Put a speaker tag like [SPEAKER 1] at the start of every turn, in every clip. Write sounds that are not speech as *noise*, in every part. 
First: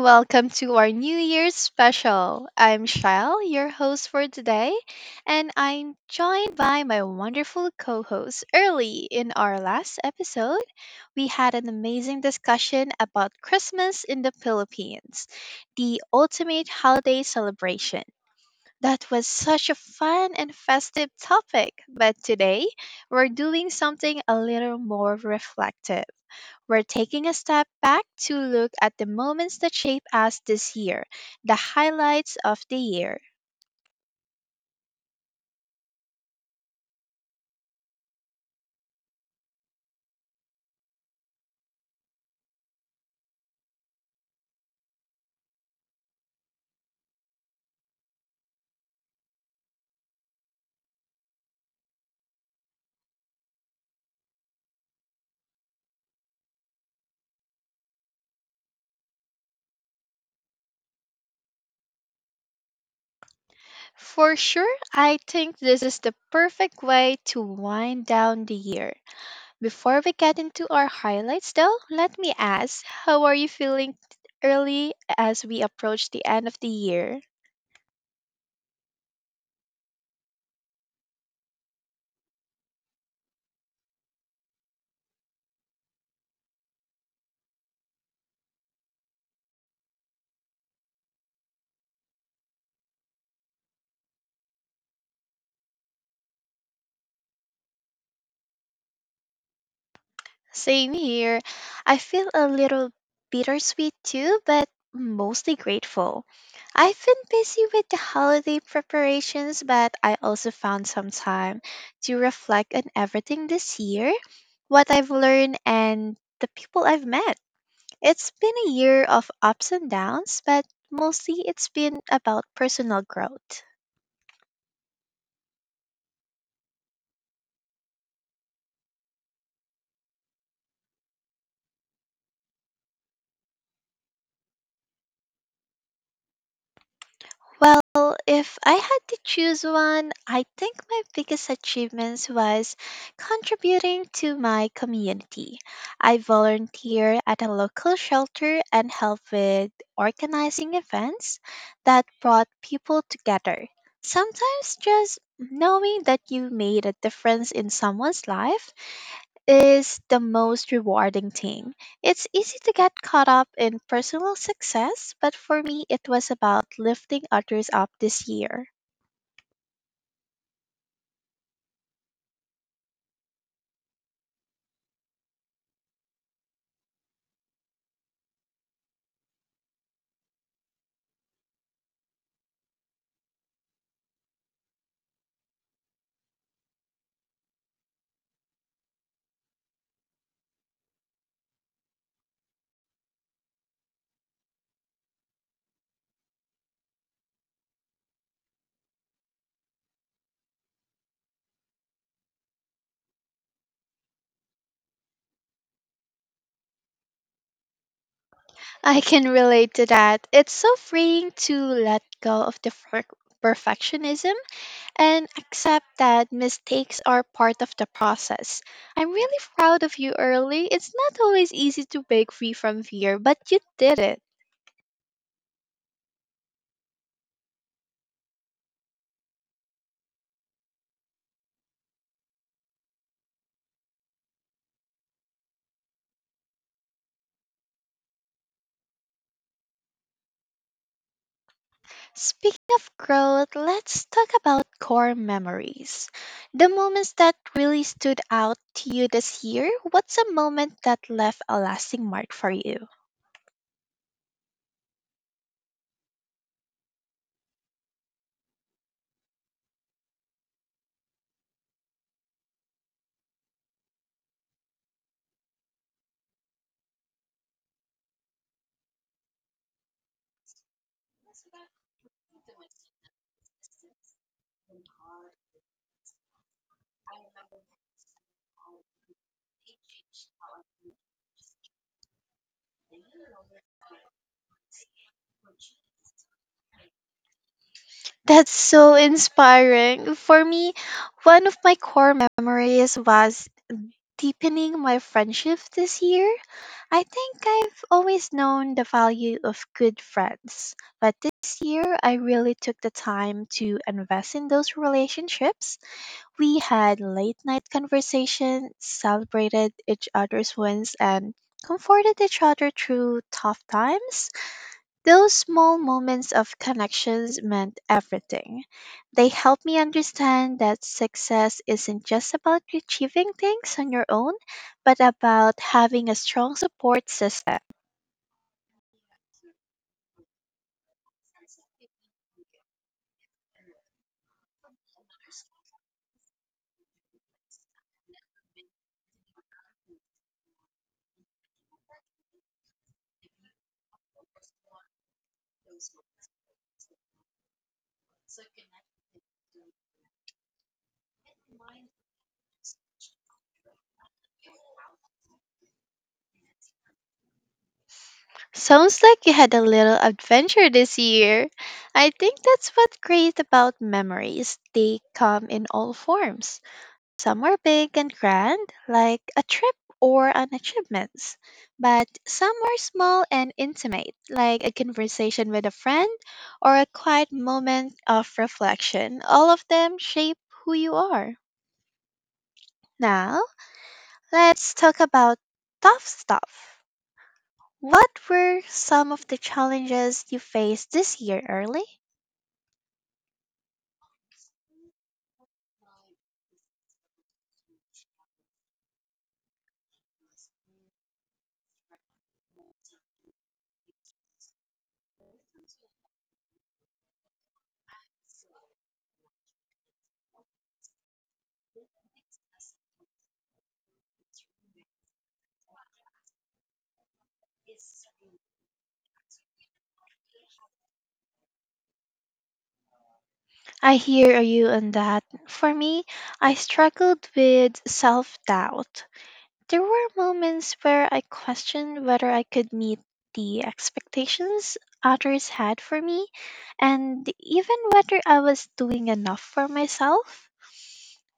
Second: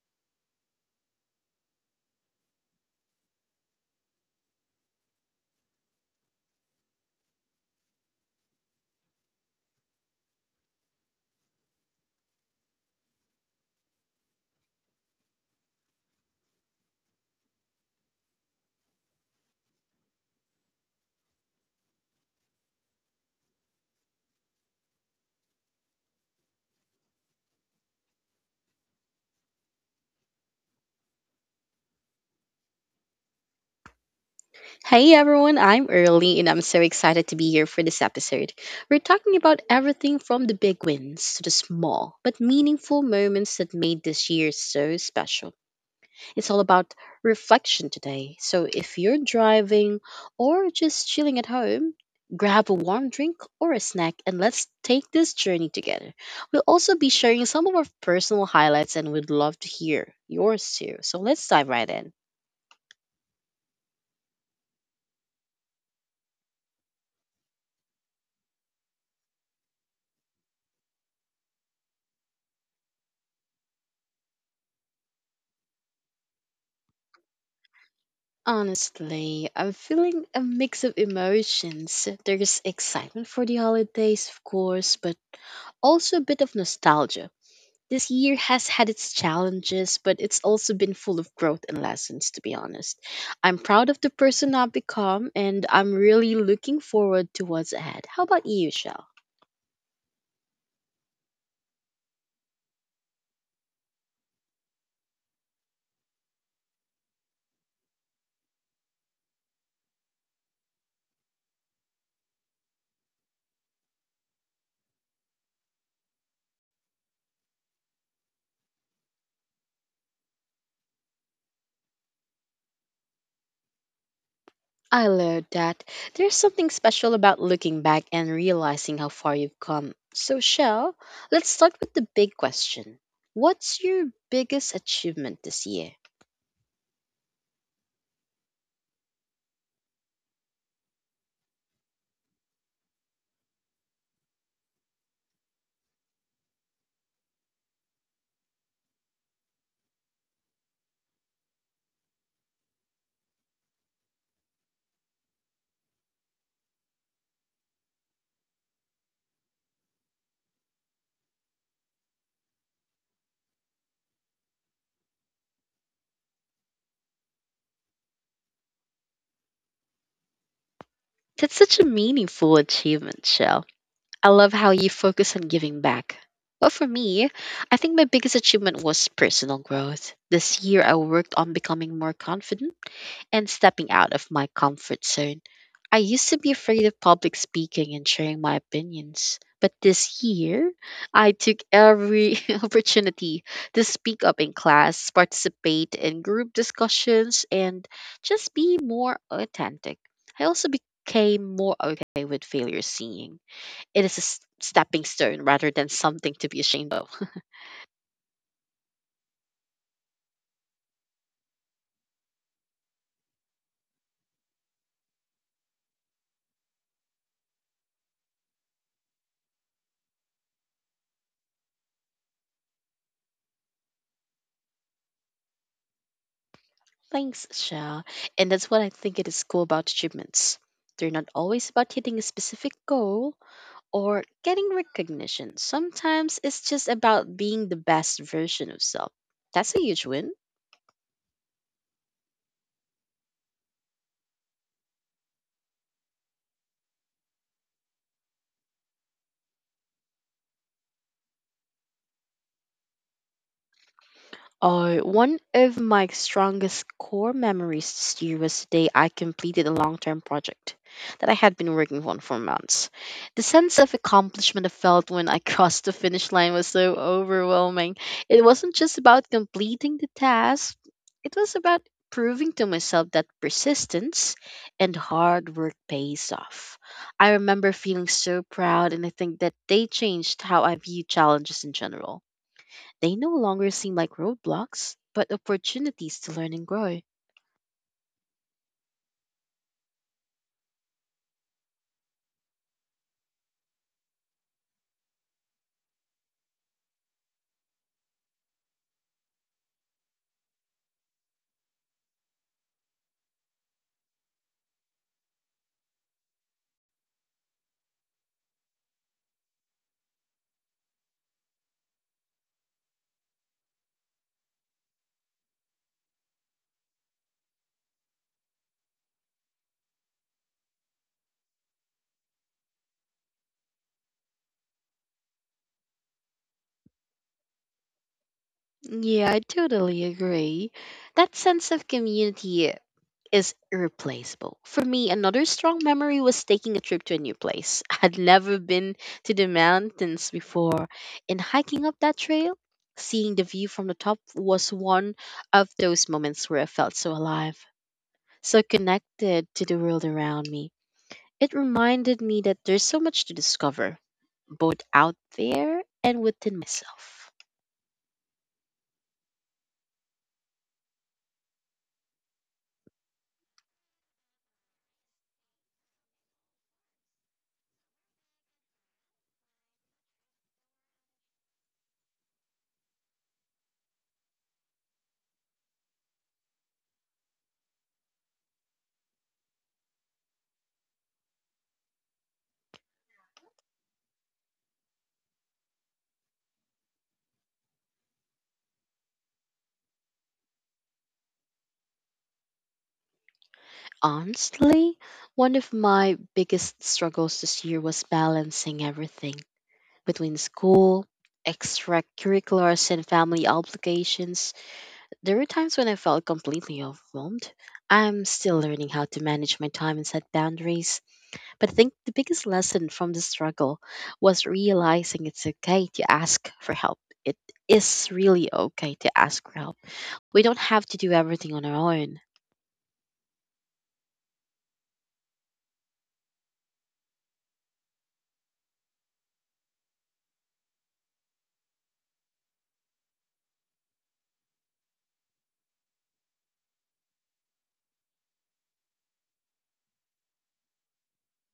[SPEAKER 1] Welcome to our New Year's special. I'm Shell, your host for today, and I'm joined by my wonderful co host, Early. In our last episode, we had an amazing discussion about Christmas in the Philippines, the ultimate holiday celebration. That was such a fun and festive topic, but today we're doing something a little more reflective. We're taking a step back to look at the moments that shape us this year, the highlights of the year.
[SPEAKER 2] Hey everyone, I'm Early and I'm so excited to be here for this episode. We're talking about everything from the big wins to the small but meaningful moments that made this year so special. It's all about reflection today. So if you're driving or just chilling at home, grab a warm drink or a snack and let's take this journey together. We'll also be sharing some of our personal highlights and we'd love to hear yours too. So let's dive right in.
[SPEAKER 1] For sure, I think this is the perfect way to wind down the year. Before we get into our highlights, though, let me ask how are you feeling early as we approach the end of the year?
[SPEAKER 2] Honestly, I'm feeling a mix of emotions. There's excitement for the holidays, of course, but also a bit of nostalgia. This year has had its challenges, but it's also been full of growth and lessons, to be honest. I'm proud of the person I've become, and I'm really looking forward to what's ahead. How about you, Shell?
[SPEAKER 1] Same here. I feel a little bittersweet too, but mostly grateful. I've been busy with the holiday preparations, but I also found some time to reflect on everything this year, what I've learned, and the people I've met. It's been a year of ups and downs, but mostly it's been about personal growth.
[SPEAKER 2] I learned that. There's something special about looking back and realizing how far you've come. So, Shell, let's start with the big question. What's your biggest achievement this year?
[SPEAKER 1] Well, if I had to choose one, I think my biggest achievements was contributing to my community. I volunteered at a local shelter and helped with organizing events that brought people together. Sometimes just knowing that you made a difference in someone's life is the most rewarding thing. It's easy to get caught up in personal success, but for me, it was about lifting others up this year.
[SPEAKER 2] That's such a meaningful achievement, Shell. I love how you focus on giving back. Well, for me, I think my biggest achievement was personal growth. This year, I worked on becoming more confident and stepping out of my comfort zone. I used to be afraid of public speaking and sharing my opinions, but this year I took every *laughs* opportunity to speak up in class, participate in group discussions, and just be more authentic. I also became more okay with failure seeing. It is a stepping stone rather than something to be ashamed of. *laughs*
[SPEAKER 1] *laughs* I can relate to that. It's so freeing to let go of the perfectionism and accept that mistakes are part of the process. I'm really proud of you, Early. It's not always easy to break free from fear, but you did it.
[SPEAKER 2] Thanks, Shah. And that's what I think it is cool about achievements. They're not always about hitting a specific goal or getting recognition. Sometimes it's just about being the best version of self. That's a huge win.
[SPEAKER 1] Speaking of growth, let's talk about core memories. The moments that really stood out to you this year, what's a moment that left a lasting mark for you?
[SPEAKER 2] One of my strongest core memories this year was the day I completed a long term project that I had been working on for months. The sense of accomplishment I felt when I *laughs* crossed the finish line was so overwhelming. It wasn't just about completing the task, it was about proving to myself that persistence and hard work pays off. I remember feeling so proud, and I think that they changed how I view challenges in general. They no longer seem like roadblocks, but opportunities to learn and grow.
[SPEAKER 1] That's so inspiring. For me, one of my core memories was deepening my friendship this year. I think I've always known the value of good friends, but this year I really took the time to invest in those relationships. We had late night conversations, celebrated each other's wins, and comforted each other through tough times. Those small moments of connections meant everything. They helped me understand that success isn't just about achieving things on your own, but about having a strong support system.
[SPEAKER 2] Yeah, I totally agree. That sense of community is irreplaceable. For me, another strong memory was taking a trip to a new place. *laughs* I'd never been to the mountains before, and hiking up that trail, seeing the view from the top was one of those moments where I felt so alive, so connected to the world around me. It reminded me that there's so much to discover, both out there and within myself.
[SPEAKER 1] Sounds like you had a little adventure this year. I think that's what's great about memories. They come in all forms. Some were big and grand, like a trip or an achievement, but some were small and intimate, like a conversation with a friend or a quiet moment of reflection. All of them shape who you are. Now, let's talk about tough stuff. What were some of the challenges you faced this year early?
[SPEAKER 2] Honestly, one of my biggest struggles this year was balancing everything between school, extracurriculars, and family obligations. There were times when I felt completely overwhelmed. I'm still learning how to manage my time and set boundaries. But I think the biggest lesson from the struggle was realizing it's okay to ask for help. It is really okay to ask for help. We don't have to do everything on our own.
[SPEAKER 1] I hear you on that. For me, I struggled with self doubt. There were moments where I questioned whether I could meet the expectations others had for me and even whether I was doing enough for myself.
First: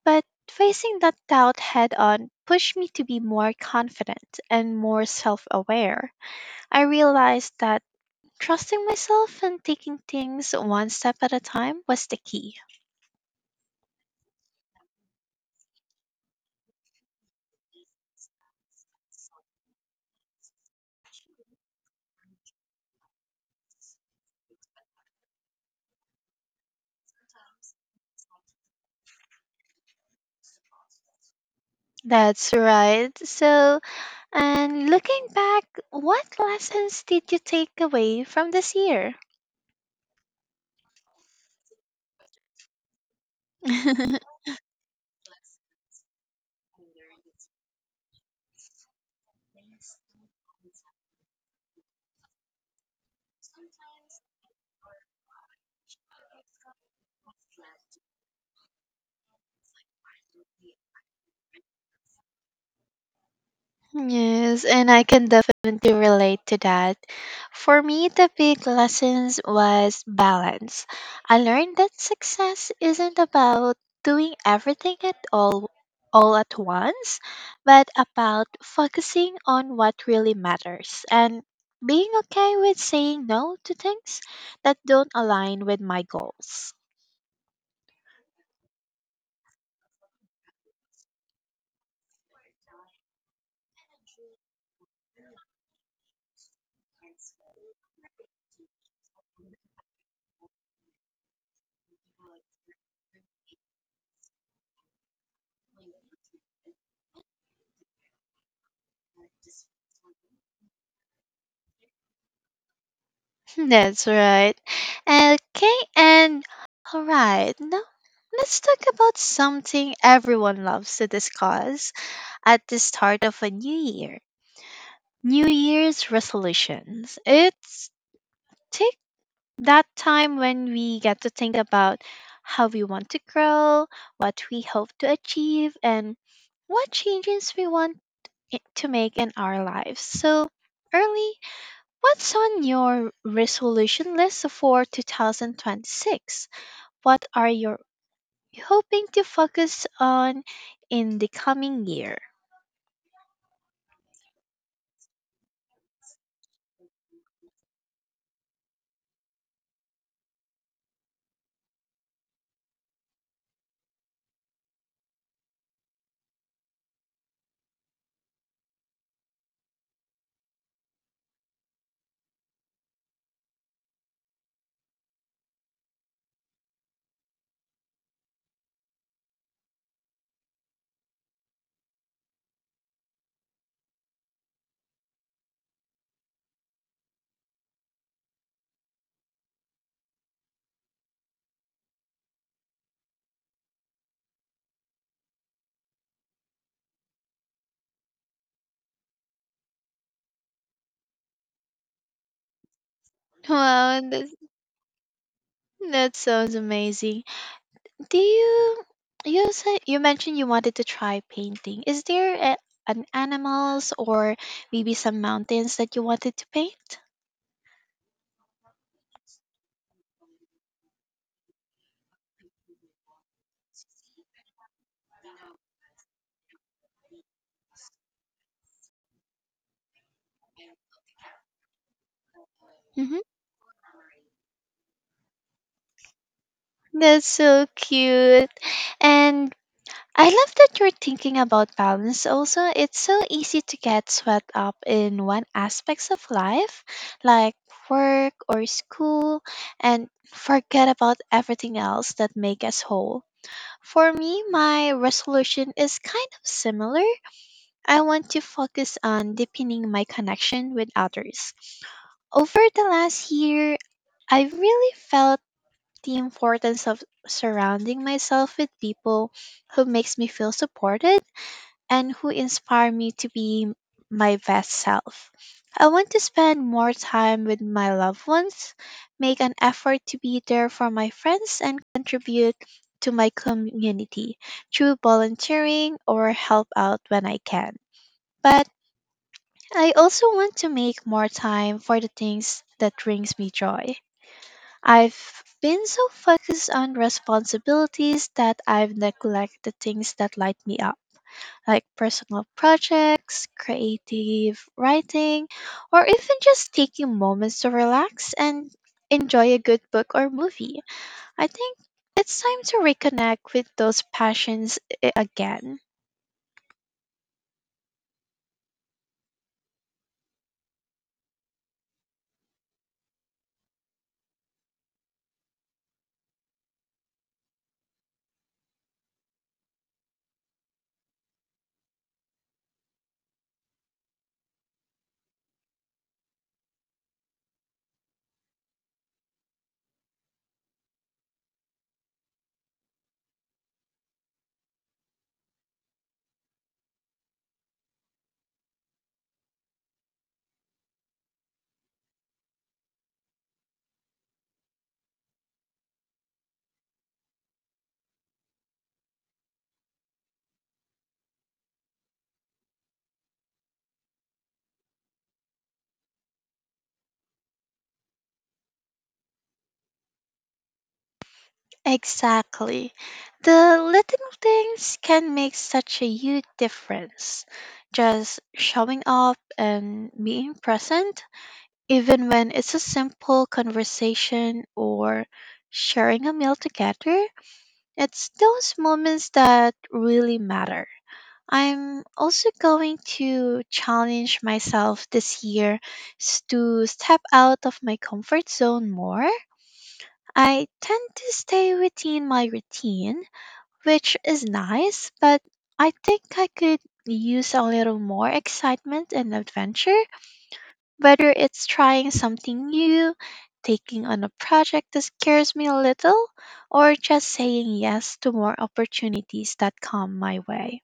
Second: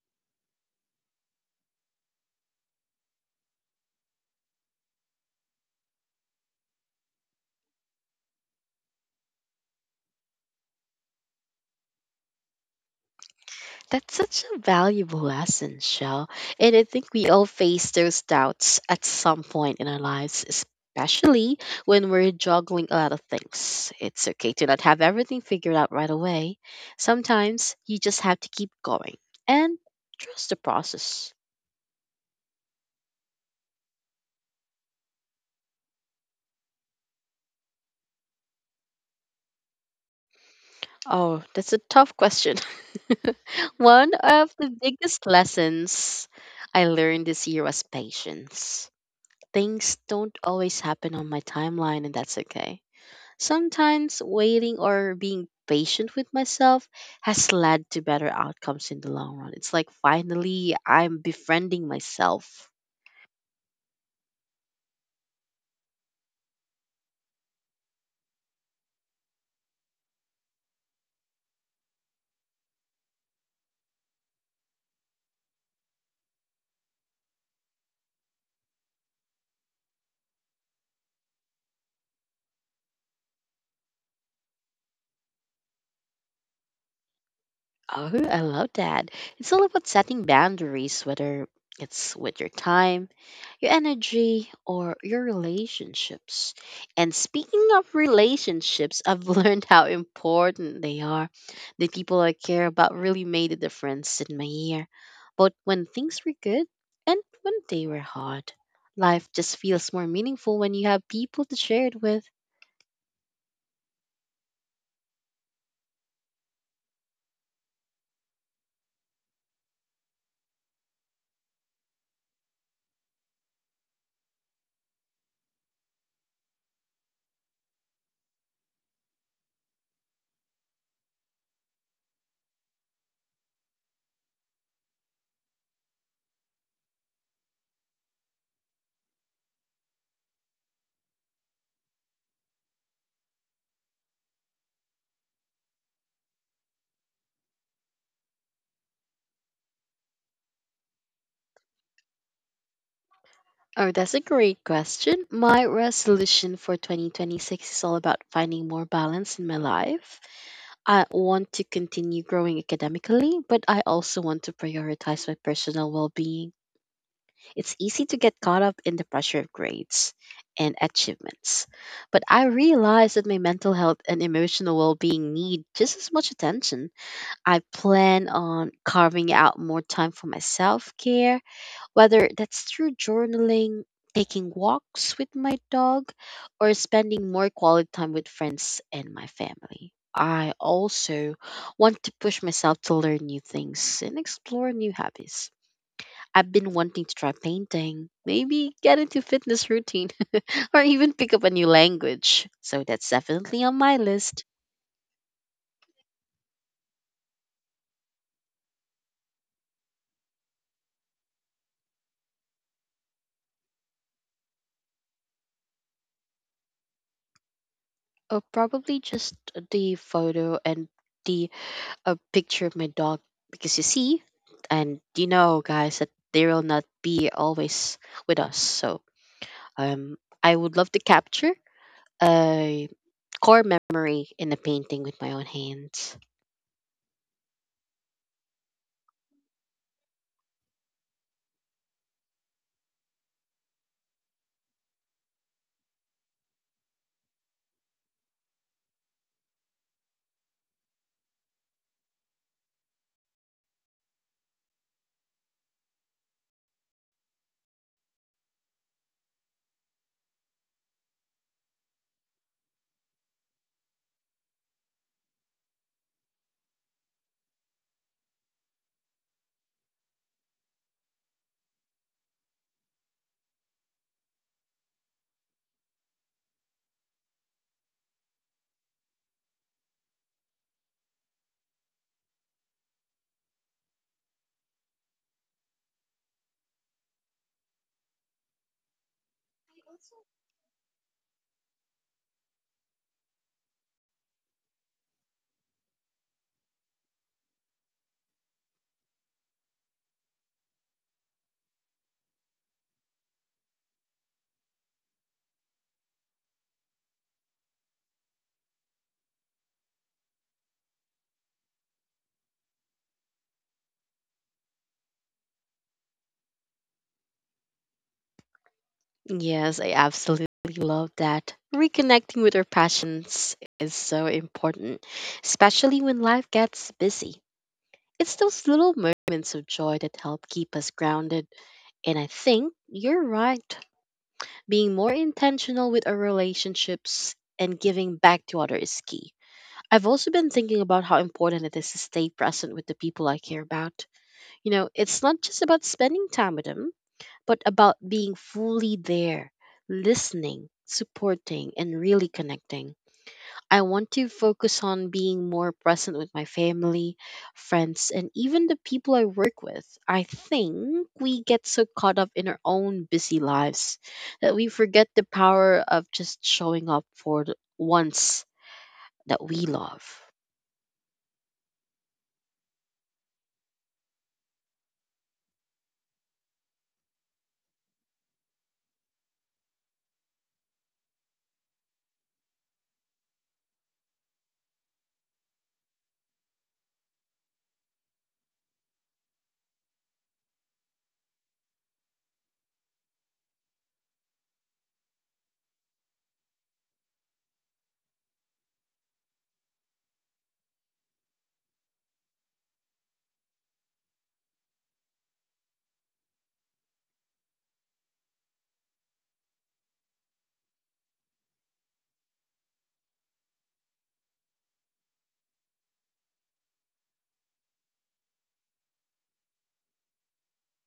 [SPEAKER 1] But facing that doubt head on pushed me to be more confident and more self aware. I realized that trusting myself and taking things one step at a time was the key.
[SPEAKER 2] That's such a valuable lesson, Shell. And I think we all face those doubts at some point in our lives, especially when we're juggling a lot of things. It's okay to not have everything figured out right away. Sometimes you just have to keep going and trust the process.
[SPEAKER 1] That's right. And looking back, what lessons did you take away from this year?
[SPEAKER 2] Oh, that's a tough question. *laughs* One of the biggest lessons I learned this year was patience. Things don't always happen on my timeline, and that's
[SPEAKER 1] *laughs*
[SPEAKER 2] okay. Sometimes waiting or being patient with myself has led to better outcomes in the long run. It's like finally I'm befriending myself.
[SPEAKER 1] Yes, and I can definitely relate to that. For me, the big lessons was balance. I learned that success isn't about doing everything at all at once, but about focusing on what really matters and being okay with saying no to things that don't align with my goals.
[SPEAKER 2] Oh, I love that. It's all about setting boundaries, whether it's with your time, your energy, or your relationships. And speaking of relationships, I've *laughs* learned how important they are. The people I care about really made a difference in my year, both when things were good and when they were hard. Life just feels more meaningful when you have people to share it with.
[SPEAKER 1] That's right. Okay, and all right, now let's talk about something everyone loves to discuss at the start of a new year. New Year's resolutions. It's take that time when we get to think about how we want to grow, what we hope to achieve, and what changes we want to make in our lives. So, Early, what's on your resolution list for 2026? What are you hoping to focus on in the coming year?
[SPEAKER 2] Oh, that's a great question. My resolution for 2026 is all about finding more balance in my life. I want to continue growing academically, but I also want to prioritize my personal well being. It's easy to get caught up in the pressure of grades and achievements, but I realize that my mental health and emotional well being need just as much attention. I plan on carving out more time for my self care, whether that's through journaling, taking walks with my dog, or spending more quality time with friends and my family. I also want to push myself to learn new things and explore new hobbies. I've been wanting to try painting, maybe get into fitness routine, *laughs* or even pick up a new language. So that's definitely on my
[SPEAKER 1] Wow, that's
[SPEAKER 2] list.
[SPEAKER 1] That sounds amazing. Do you you said you mentioned you wanted to try painting. Is there an animals or maybe some mountains that you wanted to paint?
[SPEAKER 2] Or probably just the photo and the a picture of my dog because you see, and you know, guys, that they will not be always with us. So um, I would love to capture a
[SPEAKER 1] Hmm.
[SPEAKER 2] core memory in a painting with my own hands.
[SPEAKER 1] That's so cute. And I love that you're thinking about balance also. It's so easy to get swept up in one aspects of life, like work or school, and forget about everything else that make us whole. For me, my resolution is kind of similar. I want to focus on deepening my connection with others. Over the last year, I really felt the importance of surrounding myself with people who makes me feel supported and who inspire me to be my best self. I want to spend more time with my loved ones, make an effort to be there for my friends, and contribute to my community through volunteering or help out when I can. But I also want to make more time for the things that brings me joy. I've been so focused on responsibilities that I've neglected the things that light me up like personal projects, creative writing, or even just taking moments to relax and enjoy a good book or movie. I think it's time to reconnect with those passions again.
[SPEAKER 2] Yes, I absolutely love that. Reconnecting with our passions is so important, especially when life gets busy. It's those little moments of joy that help keep us grounded. And I think you're right. Being more intentional with our relationships and giving back to others is key. I've also been thinking about how important it is to stay present with the people I care about. You know, it's not just about spending time with them, but about being fully there, listening, supporting, and really connecting. I want to focus on being more present with my family, friends, and even the people I work with. I think we get so caught up in our own busy lives that we forget the power of just showing up for the ones that we love.
[SPEAKER 1] Exactly. The little things can make such a huge difference. Just showing up and being present, even when it's a simple conversation or sharing a meal together, it's those moments that really matter. I'm also going to challenge myself this year to step out of my comfort zone more. I tend to stay within my routine, which is nice, but I think I could use a little more excitement and adventure. Whether it's trying something new, taking on a project that scares me a little, or just saying yes to more opportunities that come my way.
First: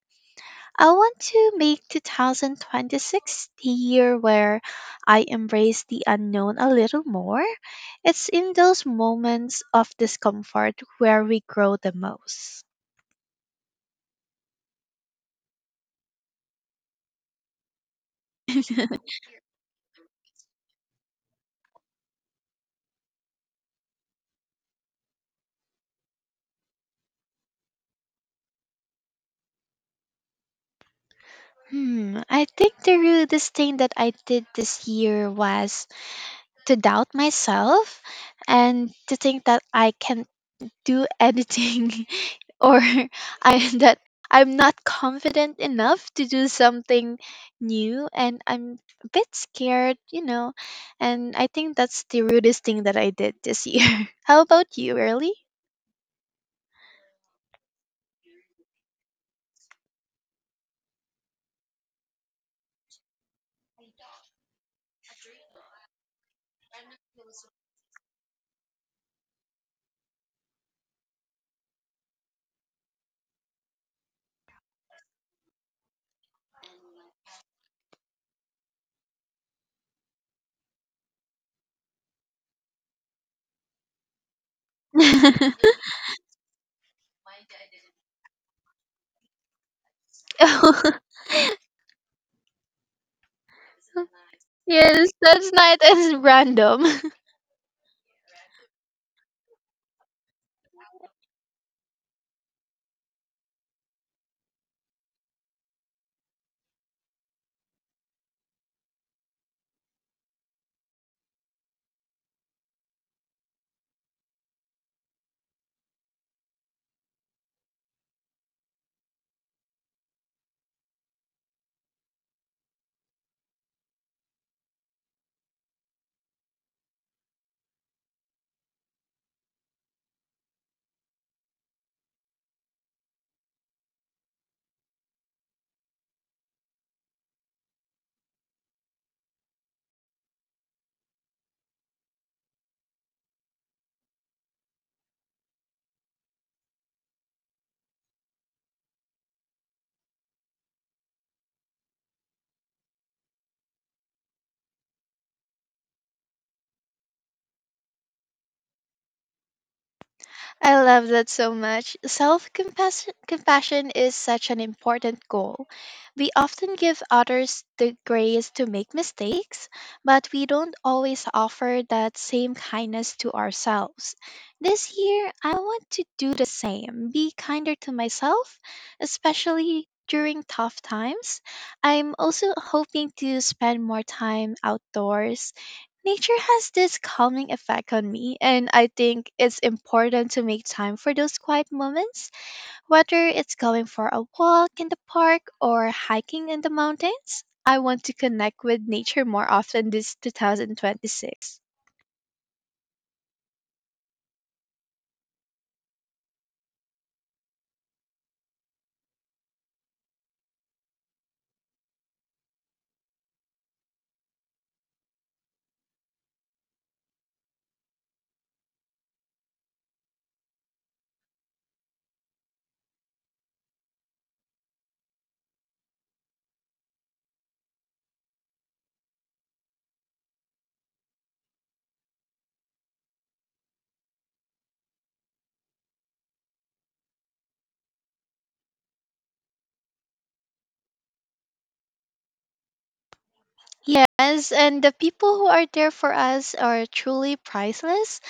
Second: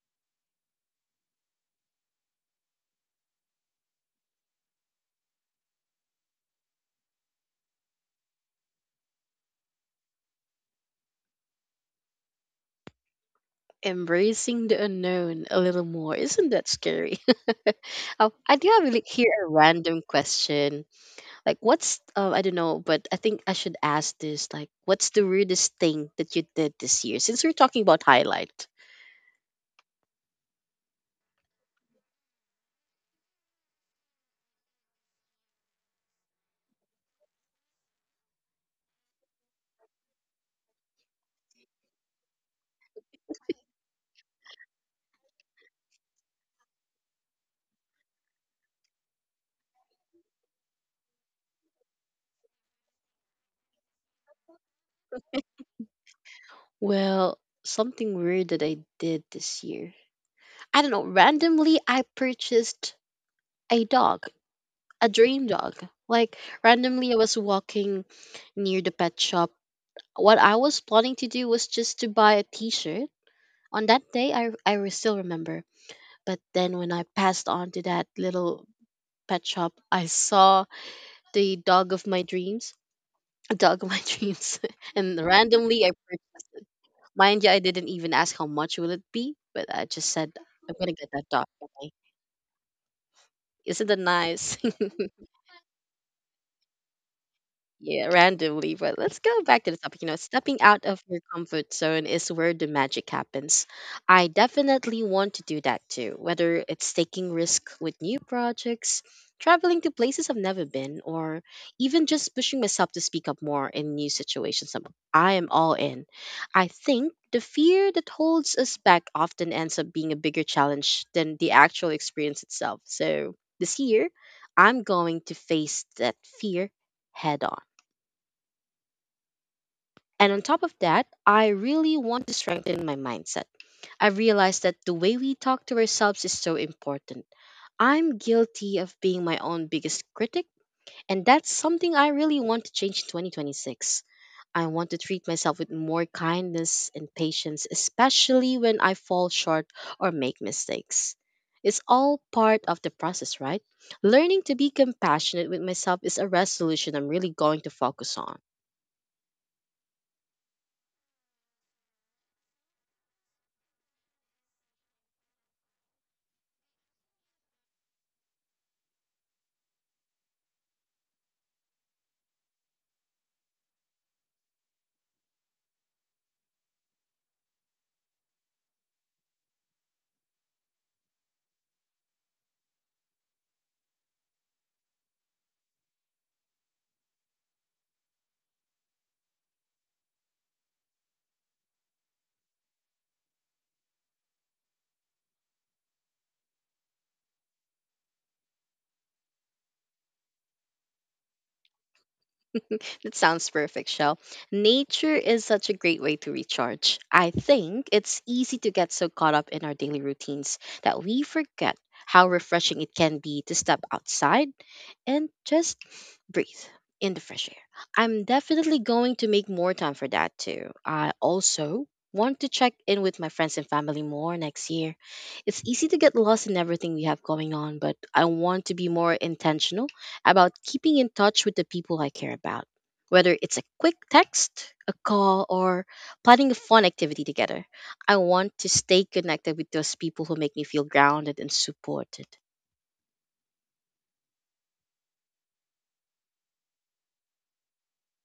[SPEAKER 1] I want to make 2026 the year where I embrace the unknown a little more. It's in those moments of discomfort where we grow the most.
[SPEAKER 2] Embracing the unknown a little more. Isn't that scary? *laughs* Oh, I do have
[SPEAKER 1] *laughs*
[SPEAKER 2] here a random question. Like, what's, I don't know, but I think I should ask this. Like, what's the weirdest thing that you did this year? Since we're talking about highlight.
[SPEAKER 1] Hmm, I think the real thing that I did this year was to doubt myself and to think that I can't do anything *laughs* or I that I'm not confident enough to do something new and I'm a bit scared, you know. And I think that's the rudest thing that I did this year. *laughs* How about you, really? *laughs*
[SPEAKER 2] Well, something weird that I did this year. I don't know. Randomly, I purchased a dog, a dream dog. Like, randomly, I was walking near the pet shop. What I was planning to do was just to buy a t shirt. On that day, I still remember. But then when I passed on to that little pet shop, I saw the dog of my dreams, *laughs* a dog of my *laughs* dreams, *laughs* and randomly I purchased it. Mind you, I didn't even ask how much will it be, but I just said I'm gonna get that
[SPEAKER 1] *laughs*
[SPEAKER 2] dog. Okay? Isn't that nice? *laughs*
[SPEAKER 1] Yes, that's nice and random.
[SPEAKER 2] Yeah, randomly, but let's go back to the topic. You know, stepping out of your comfort zone is where the magic happens. I definitely want to do that too, whether it's taking risk with new projects, traveling to places I've never been, or even just pushing myself to speak up more in new situations. I am all in. I think the fear that holds us back often ends up being a bigger challenge than the actual experience itself. So this year, I'm going to face that fear head on. And on top of that, I really want to strengthen my mindset. I've realized that the way we talk to ourselves is so important. I'm guilty of being my own biggest critic, and that's something I really want to change in 2026. I want to treat myself with more kindness and patience, especially when I fall short or make mistakes. It's all part of the process, right? Learning to be compassionate with myself is a resolution I'm really going to focus on.
[SPEAKER 1] I love that so much. Self compassion is such an important goal. We often give others the grace to make mistakes, but we don't always offer that same kindness to ourselves. This year, I want to do the same be kinder to myself, especially during tough times. I'm also hoping to spend more time outdoors. Nature has this calming effect on me, and I think it's important to make time for those quiet moments, whether it's going for a walk in the park or hiking in the mountains. I want to connect with nature more often this 2026.
[SPEAKER 2] *laughs* That sounds perfect, Shell. Nature is such a great way to recharge. I think it's easy to get so caught up in our daily routines that we forget how refreshing it can be to step outside and just breathe in the fresh air. I'm definitely going to make more time for that too. I also want to check in with my friends and family more next year. It's easy to get lost in everything we have going on, but I want to be more intentional about keeping in touch with the people I care about. Whether it's a quick text, a call, or planning a fun activity together, I want to stay connected with those people who make me feel grounded and supported.
[SPEAKER 1] Yes, and the people who are there for us are truly priceless.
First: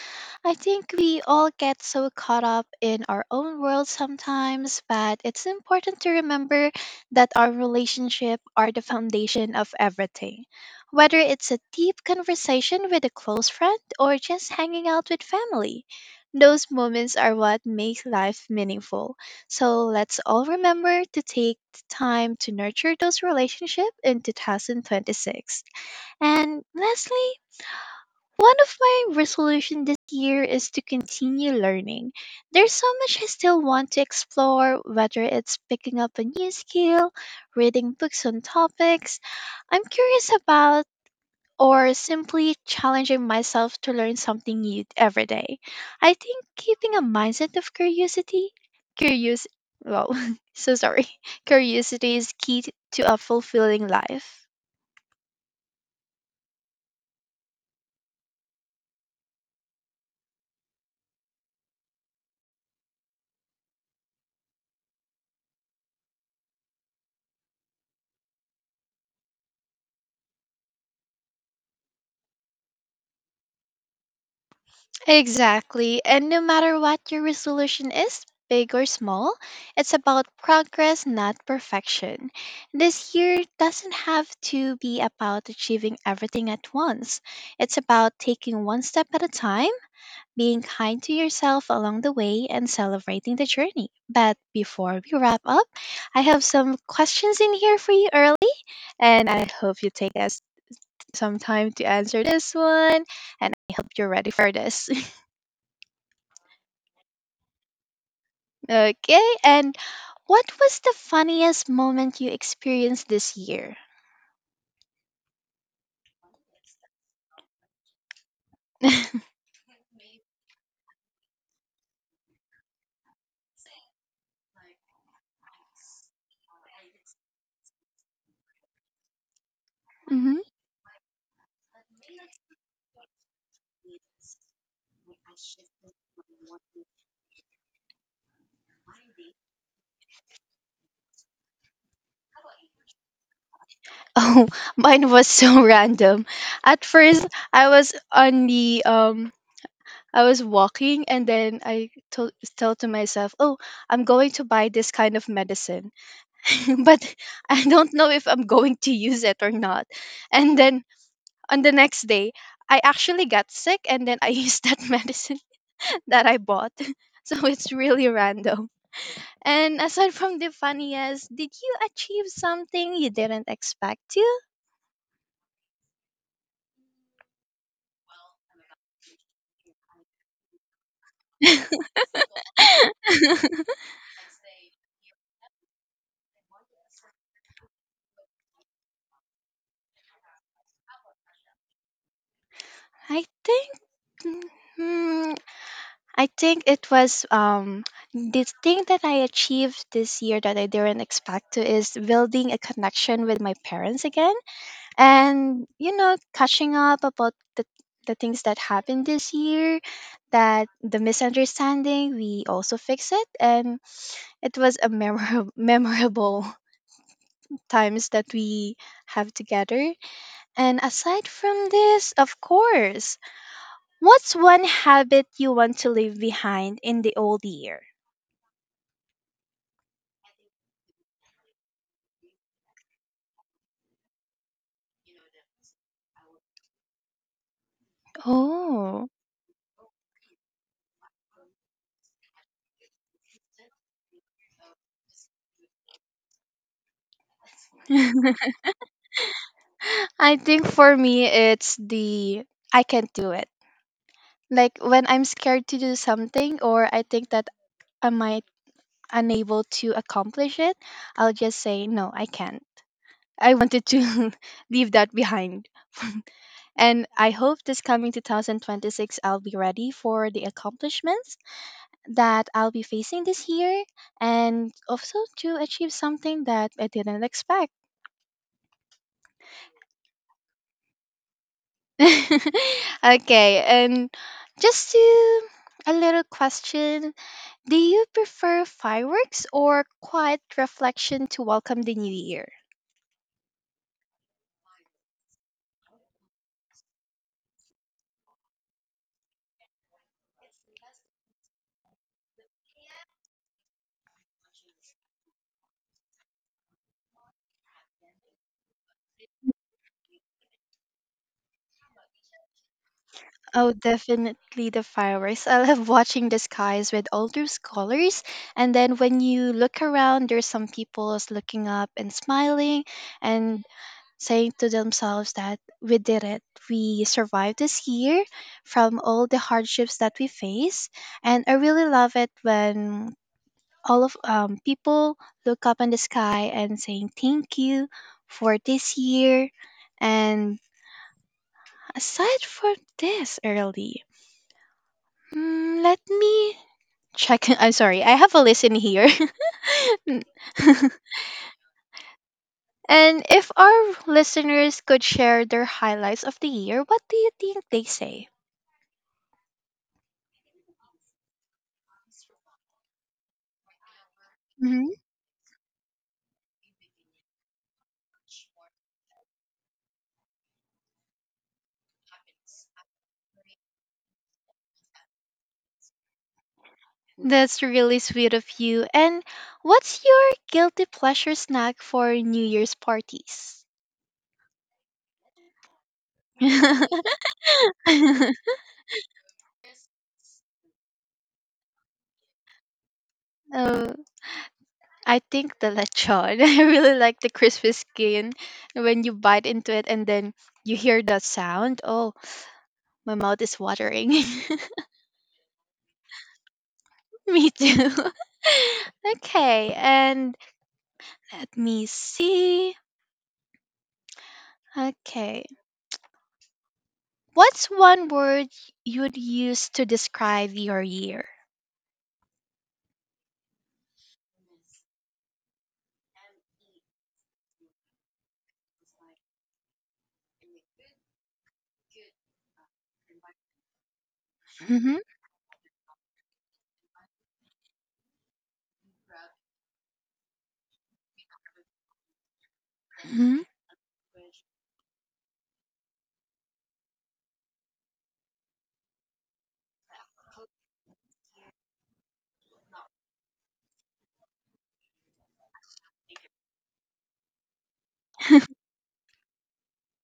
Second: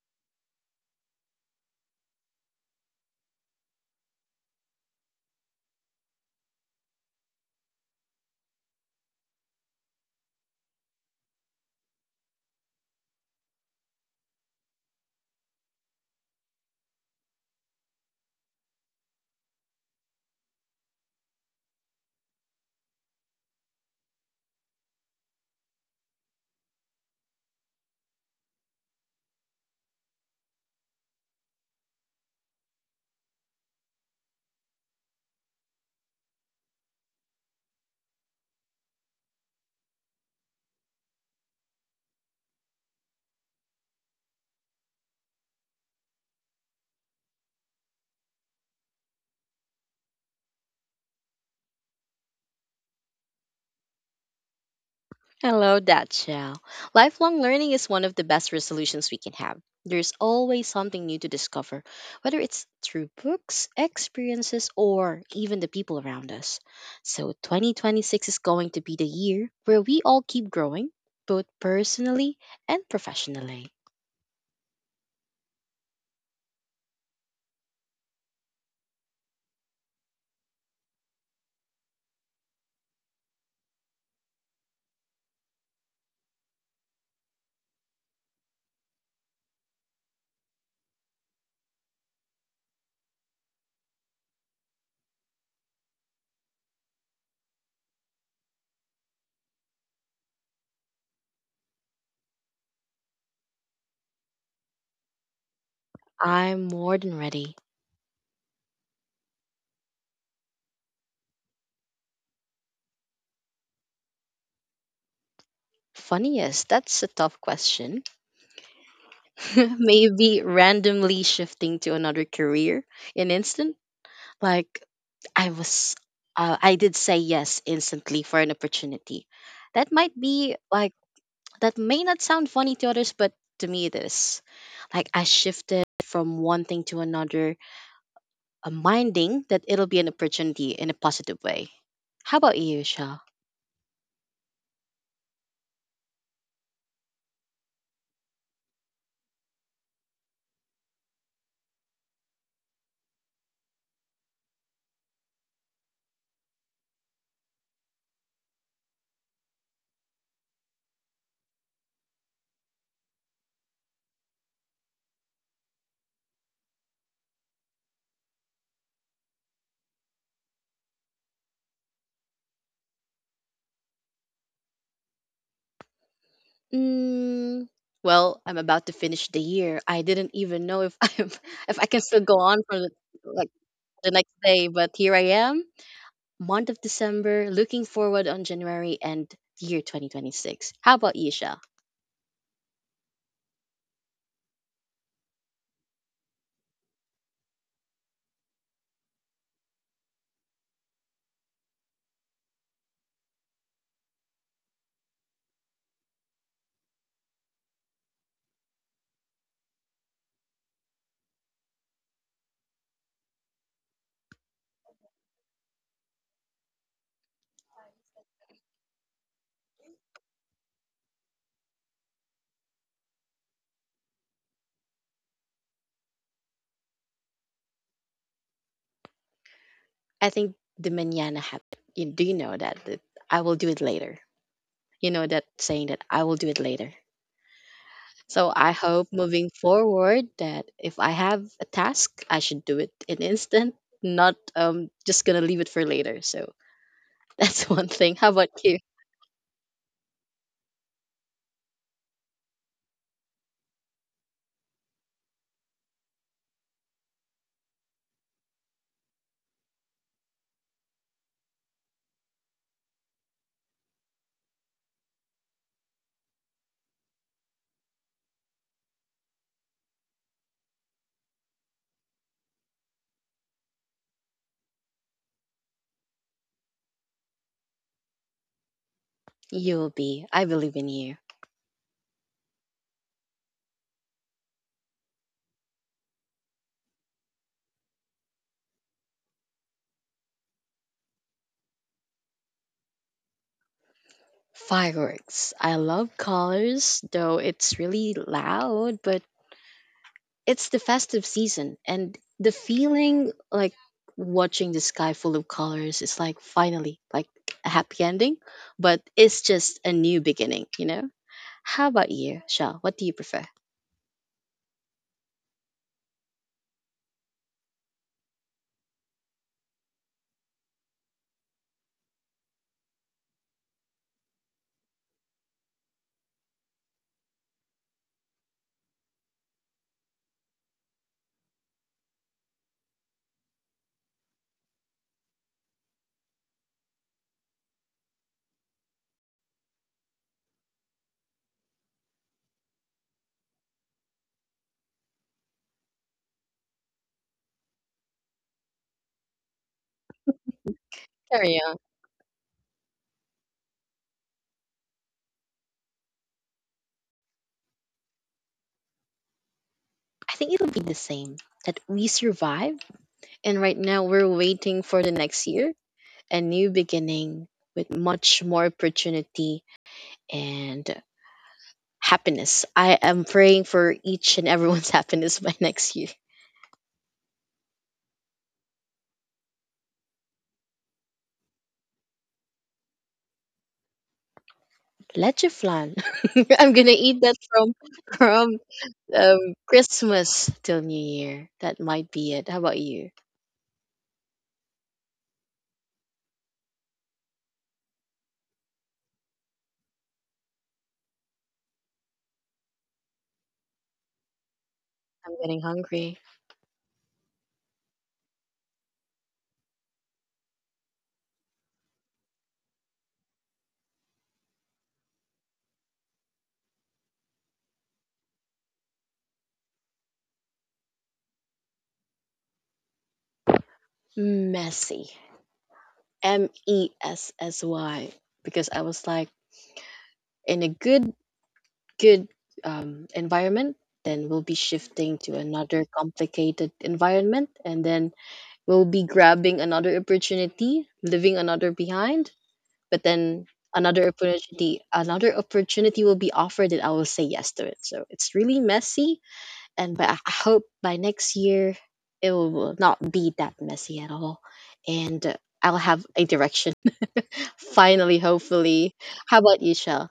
[SPEAKER 1] I think we all get so caught up in our own world sometimes, but it's important to remember that our relationship are the foundation of everything. Whether it's a deep conversation with a close friend or just hanging out with family, those moments are what make life meaningful. So let's all remember to take the time to nurture those relationships in 2026. And lastly, one of my resolution this year is to continue learning. There's so much I still want to explore, whether it's picking up a new skill, reading books on topics I'm curious about, or simply challenging myself to learn something new every day. I think keeping a mindset of curious, well, *laughs* so sorry, *laughs* curiosity is key to a fulfilling life.
[SPEAKER 2] Hello, Datchell. Lifelong learning is one of the best resolutions we can have. There's always something new to discover, whether it's through books, experiences, or even the people around us. So, 2026 is going to be the year where we all keep growing, both personally and professionally.
[SPEAKER 1] Exactly. And no matter what your resolution is, big or small, it's about progress, not perfection. This year doesn't have to be about achieving everything at once. It's about taking one step at a time, being kind to yourself along the way, and celebrating the journey. But before we wrap up, I have some questions in here for you early, and I hope you take us some time to answer this one, and I hope you're ready for this.
[SPEAKER 2] I'm more than ready.
[SPEAKER 1] Okay, and what was the funniest moment you experienced this year?
[SPEAKER 2] Funniest, that's a tough question.
[SPEAKER 1] *laughs*
[SPEAKER 2] *laughs* Maybe randomly shifting to another career in instant. Like I was, I did say yes instantly for an opportunity. That might
[SPEAKER 1] Hmm.
[SPEAKER 2] be like, that may not sound funny to others, but to me it is. Like I shifted from one thing to another, minding that it'll be an opportunity in a positive way. How about you, Shaw?
[SPEAKER 1] Oh, *laughs* mine was so *laughs* random. At first, I was on the um, I was walking, and then I told to myself, "Oh, I'm going to buy this kind of medicine," *laughs* but I don't know if I'm going to use it or not. And then on the next day, I actually got sick, and then I used that *laughs* medicine that I bought. *laughs* So it's really random. And aside from the funniest, did you achieve something you didn't expect to?
[SPEAKER 2] Mm, well, I'm about to finish the year. I didn't even know if *laughs* I'm, if I can still go on for the, like
[SPEAKER 1] *laughs*
[SPEAKER 2] the next day, but here I am. Month of December, looking forward on January and year 2026. How about you, Shell?
[SPEAKER 1] I think hmm, I think it was the thing that I achieved this year that I didn't expect to is building a connection with my parents again and you know catching up about the things that happened this year that the misunderstanding we also fix it and it was a memorable *laughs* memorable times that we have together. And aside from this, of course, what's one habit you want to leave behind in the old year?
[SPEAKER 2] I think the manana habit. You, do you know that I will do it later? You know that saying that I will do it later. So I
[SPEAKER 1] Oh,
[SPEAKER 2] hope moving forward that if I have a task, I should do it in instant, not just gonna leave it for later. So *laughs* that's one thing. How
[SPEAKER 1] *laughs*
[SPEAKER 2] about you?
[SPEAKER 1] I think for me, it's the I can't do it. Like when I'm scared to do something or I think that I might unable to accomplish it, I'll just say, no, I can't. I wanted to *laughs* leave that behind. *laughs* And I hope this coming 2026 I'll be ready for the accomplishments that I'll be facing this year and also to achieve something that I didn't expect.
[SPEAKER 2] You'll be. I believe in you.
[SPEAKER 1] *laughs* Okay, and just to a little question. Do you prefer fireworks or quiet reflection to welcome the new year?
[SPEAKER 2] Fireworks. I love colors, though it's really loud, but it's the festive season and the feeling like watching the sky full of colors is like finally like a happy ending, but it's just a new beginning, you know. How about you, Shaw? What do you prefer?
[SPEAKER 1] Oh, definitely the fireworks. I love watching the skies with all those colors. And then when you look around, there's some people is looking up and smiling and saying to themselves that we did it. We survived this year from all the hardships that we face. And I really love it when all of people look up in the sky and saying thank you for this year. And aside from this, early. Mm, let me check. *laughs* I'm sorry. I have a list in here. *laughs* Mm. *laughs*
[SPEAKER 2] Carry on.
[SPEAKER 1] And if our listeners could share their highlights of the year, what do you think they say?
[SPEAKER 2] I think it'll be the same, that we survive, and right now we're
[SPEAKER 1] Hmm.
[SPEAKER 2] waiting for the next year, a new beginning with much more opportunity and happiness. I am praying for each and everyone's *laughs* happiness by next year.
[SPEAKER 1] That's really sweet of you. And what's your guilty pleasure snack for New Year's parties?
[SPEAKER 2] Lechiflan. *laughs* I'm gonna eat that
[SPEAKER 1] *laughs* *laughs*
[SPEAKER 2] from Christmas till New Year. That might be it. How about you?
[SPEAKER 1] Oh, I think the lechon. *laughs* I really like the crispy skin when you bite into it and then you hear that sound. Oh, my mouth is watering. *laughs*
[SPEAKER 2] I'm getting hungry.
[SPEAKER 1] Me too. *laughs* Okay, and let me see. Okay. What's one word you'd use to describe your year?
[SPEAKER 2] Messy. M E S S Y. Because I was like in a good environment, then we'll be
[SPEAKER 1] Hmm.
[SPEAKER 2] shifting to another complicated environment, and then we'll be grabbing another opportunity, leaving another behind. But then
[SPEAKER 1] Hmm.
[SPEAKER 2] another opportunity will be offered and I will say yes to it, so it's really messy. And but I hope by next year it will not be that messy at all, and I'll have a direction *laughs* finally, hopefully. How about you, Shell?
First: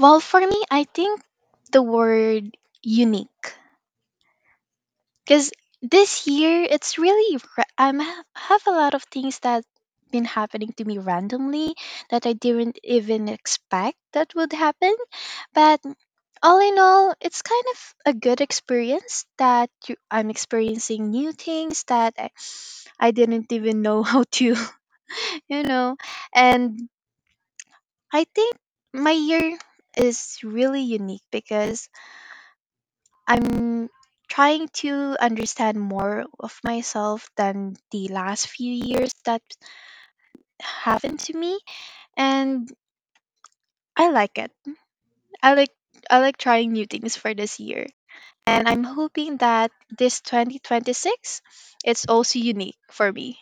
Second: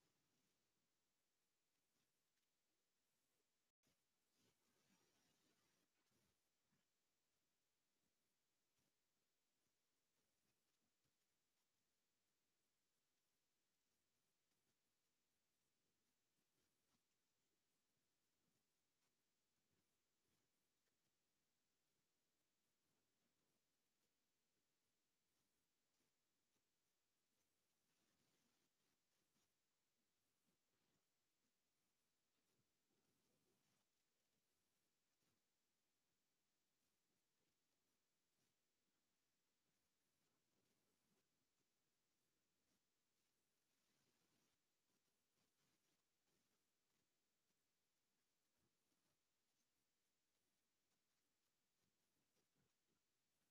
[SPEAKER 1] Well, for me, I think the word unique. Because this year, it's really, have a lot of things that been happening to me randomly that I didn't even expect that would happen. But all in all, it's kind of a good experience that I'm experiencing new things that I didn't even know how to, *laughs* you know. And I think my year is really unique because I'm trying to understand more of myself than the last few years that happened to me and I like it. I like I like trying new things for this year. And I'm hoping that this 2026 it's also unique for me.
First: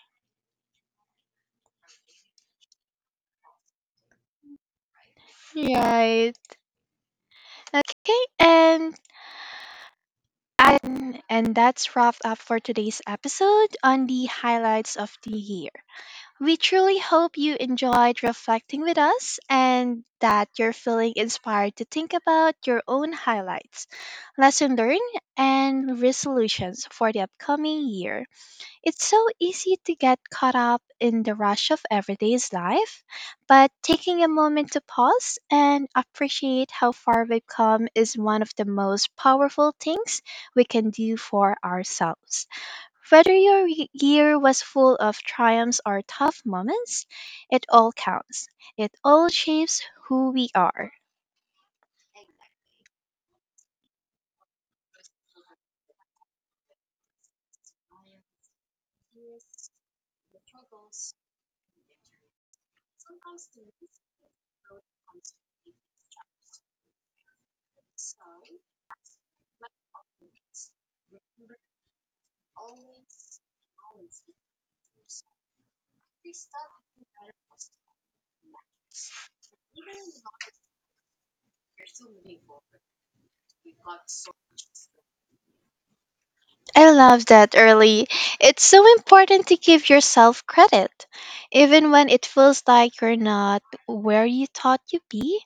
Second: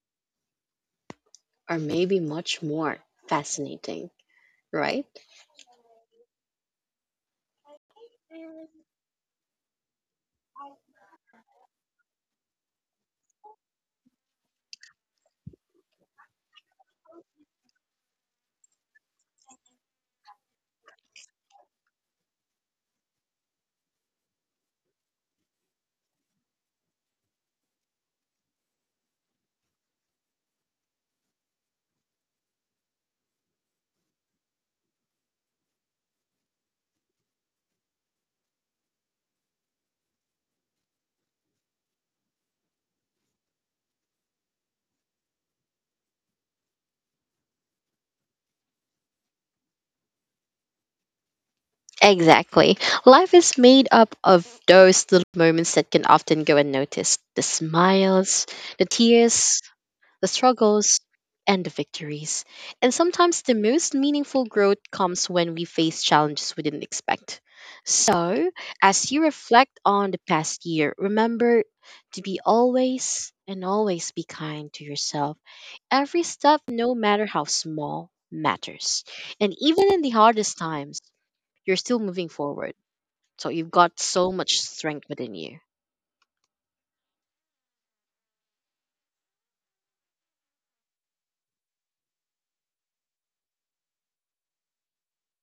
[SPEAKER 2] Or maybe much more fascinating, right?
[SPEAKER 1] Right. Okay, and that's wrapped up for today's episode on the highlights of the year. We truly hope you enjoyed reflecting with us and that you're feeling inspired to think about your own highlights, lesson learned, and resolutions for the upcoming year. It's so easy to get caught up in the rush of everyday's life, but taking a moment to pause and appreciate how far we've come is one of the most powerful things we can do for ourselves. Whether your year was full of triumphs or tough moments, it all counts. It all shapes who we are.
[SPEAKER 2] Exactly. Life is made up of those little moments that can often go unnoticed: the smiles, the tears, the struggles, and the victories. And sometimes the most meaningful growth comes when we face challenges we didn't expect. So, as you reflect on the past year, remember to be always and always be kind to yourself. Every step, no matter how small, matters. And even in the hardest times, you're still moving forward. So, you've got so much strength within you.
[SPEAKER 1] I love that early. It's so important to give yourself credit. Even when it feels like you're not where you thought you'd be,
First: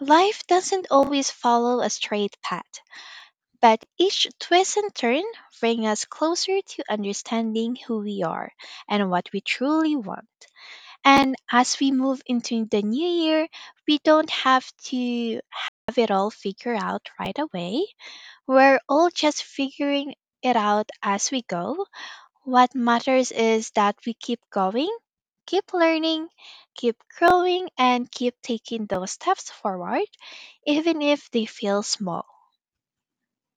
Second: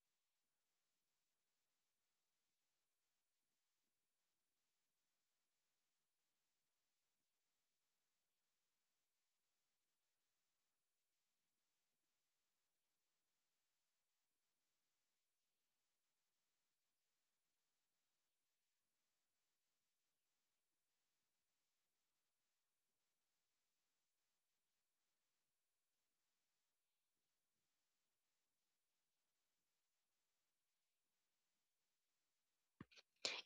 [SPEAKER 1] life doesn't always follow a straight path. But each twist and turn bring us closer to understanding who we are and what we truly want. And as we move into the new year, we don't have to have it all figured out right away. We're all just figuring it out as we go. What matters is that we keep going, keep learning, keep growing, and keep taking those steps forward, even if they feel small.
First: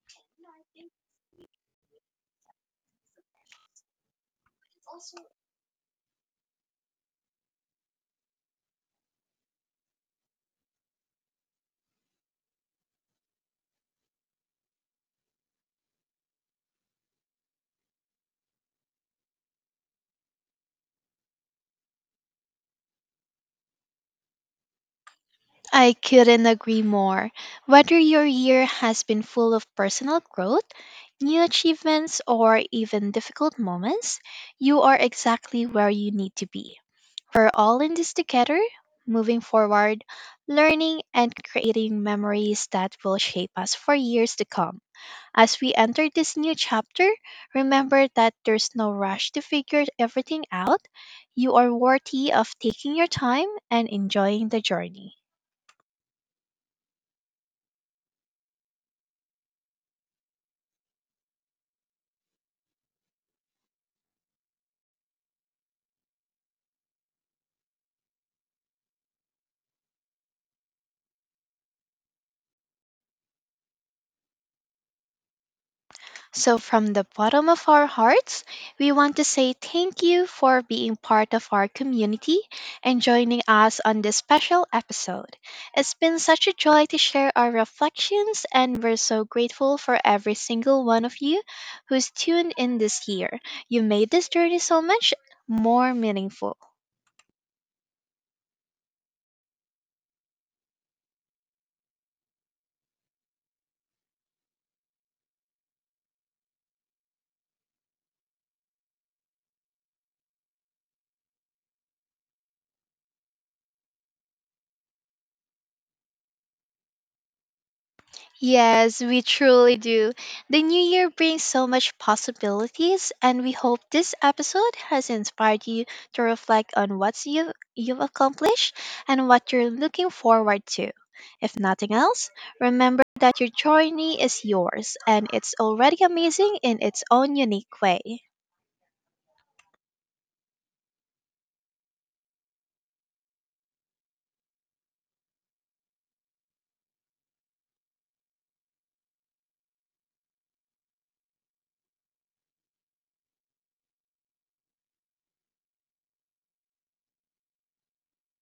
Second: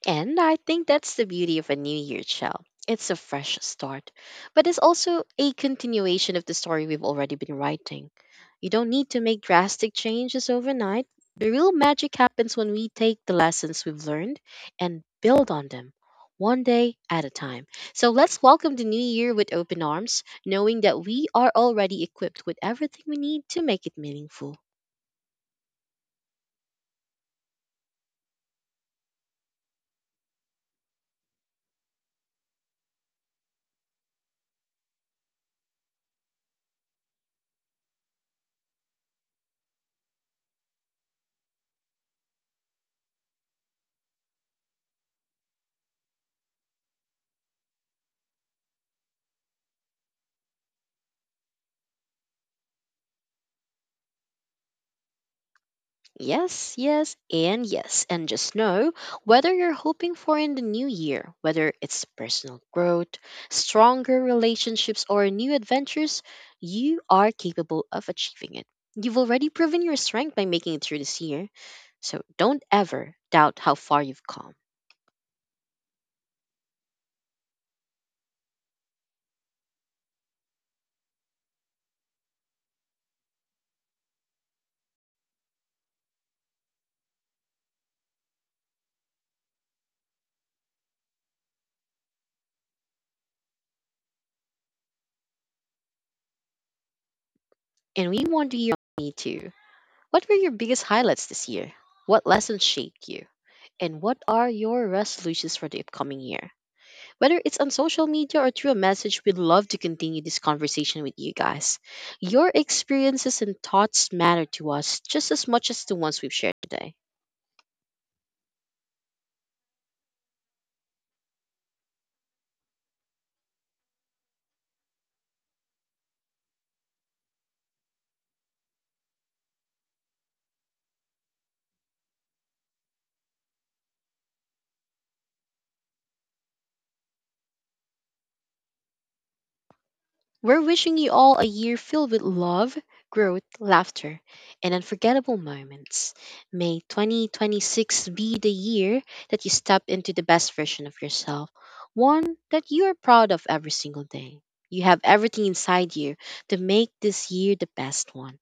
[SPEAKER 2] And I think that's the beauty of a New Year show. It's a fresh start, but it's also a continuation of the story we've already been writing. You don't need to make drastic changes overnight. The real magic happens when we take the lessons we've learned and build on them, one day at a time. So let's welcome the new year with open arms, knowing that we are already equipped with everything we need to make it meaningful.
[SPEAKER 1] I couldn't agree more. Whether your year has been full of personal growth, new achievements, or even difficult moments, you are exactly where you need to be. We're all in this together, moving forward, learning, and creating memories that will shape us for years to come. As we enter this new chapter, remember that there's no rush to figure everything out. You are worthy of taking your time and enjoying the journey.
[SPEAKER 2] Yes, yes, and yes. And just know, whether you're hoping for in the new year, whether it's personal growth, stronger relationships, or new adventures, you are capable of achieving it. You've already proven your strength by making it through this year. So don't ever doubt how far you've come.
[SPEAKER 1] So, from the bottom of our hearts, we want to say thank you for being part of our community and joining us on this special episode. It's been such a joy to share our reflections, and we're so grateful for every single one of you who's tuned in this year. You made this journey so much more meaningful.
[SPEAKER 2] And we want to hear from you too. What were your biggest highlights this year? What lessons shaped you? And what are your resolutions for the upcoming year? Whether it's on social media or through a message, we'd love to continue this conversation with you guys. Your experiences and thoughts matter to us just as much as the ones we've shared today.
[SPEAKER 1] Yes, we truly do. The new year brings so much possibilities, and we hope this episode has inspired you to reflect on what you've accomplished and what you're looking forward to. If nothing else, remember that your journey is yours and it's already amazing in its own unique way.
[SPEAKER 2] We're wishing you all a year filled with love, growth, laughter, and unforgettable moments. May 2026 be the year that you step into the best version of yourself, one that you are proud of every single day. You have everything inside you to make this year the best one.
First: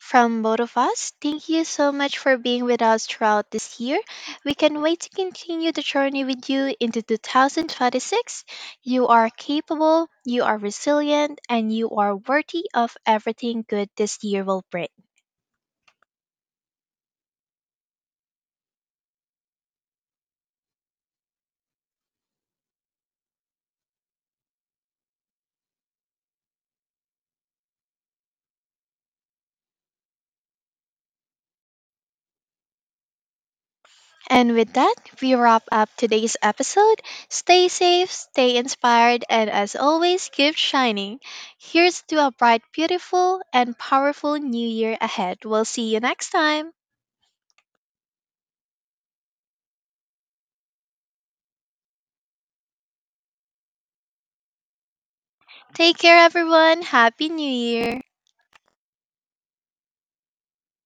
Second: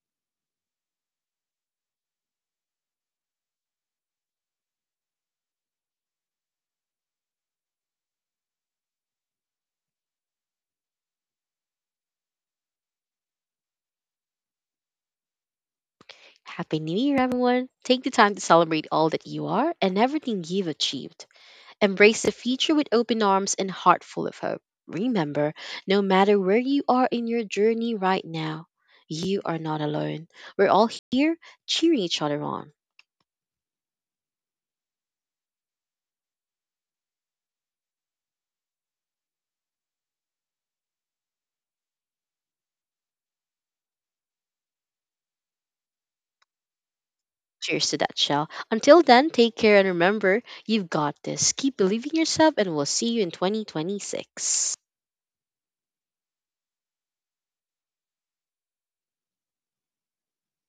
[SPEAKER 1] From both of us, thank you so much for being with us throughout this year. We can't wait to continue the journey with you into 2026. You are capable, you are resilient, and you are worthy of everything good this year will bring.
[SPEAKER 2] Happy New Year, everyone. Take the time to celebrate all that you are and everything you've achieved. Embrace the future with open arms and heart full of hope. Remember, no matter where you are in your journey right now, you are not alone. We're all here cheering each other on.
[SPEAKER 1] And with that, we wrap up today's episode. Stay safe, stay inspired, and as always, keep shining. Here's to a bright, beautiful, and powerful new year ahead. We'll see you next time.
[SPEAKER 2] Cheers to that, Shell. Until then, take care and remember, you've got this. Keep believing yourself, and we'll see you in 2026.
[SPEAKER 1] Take care, everyone. Happy New Year.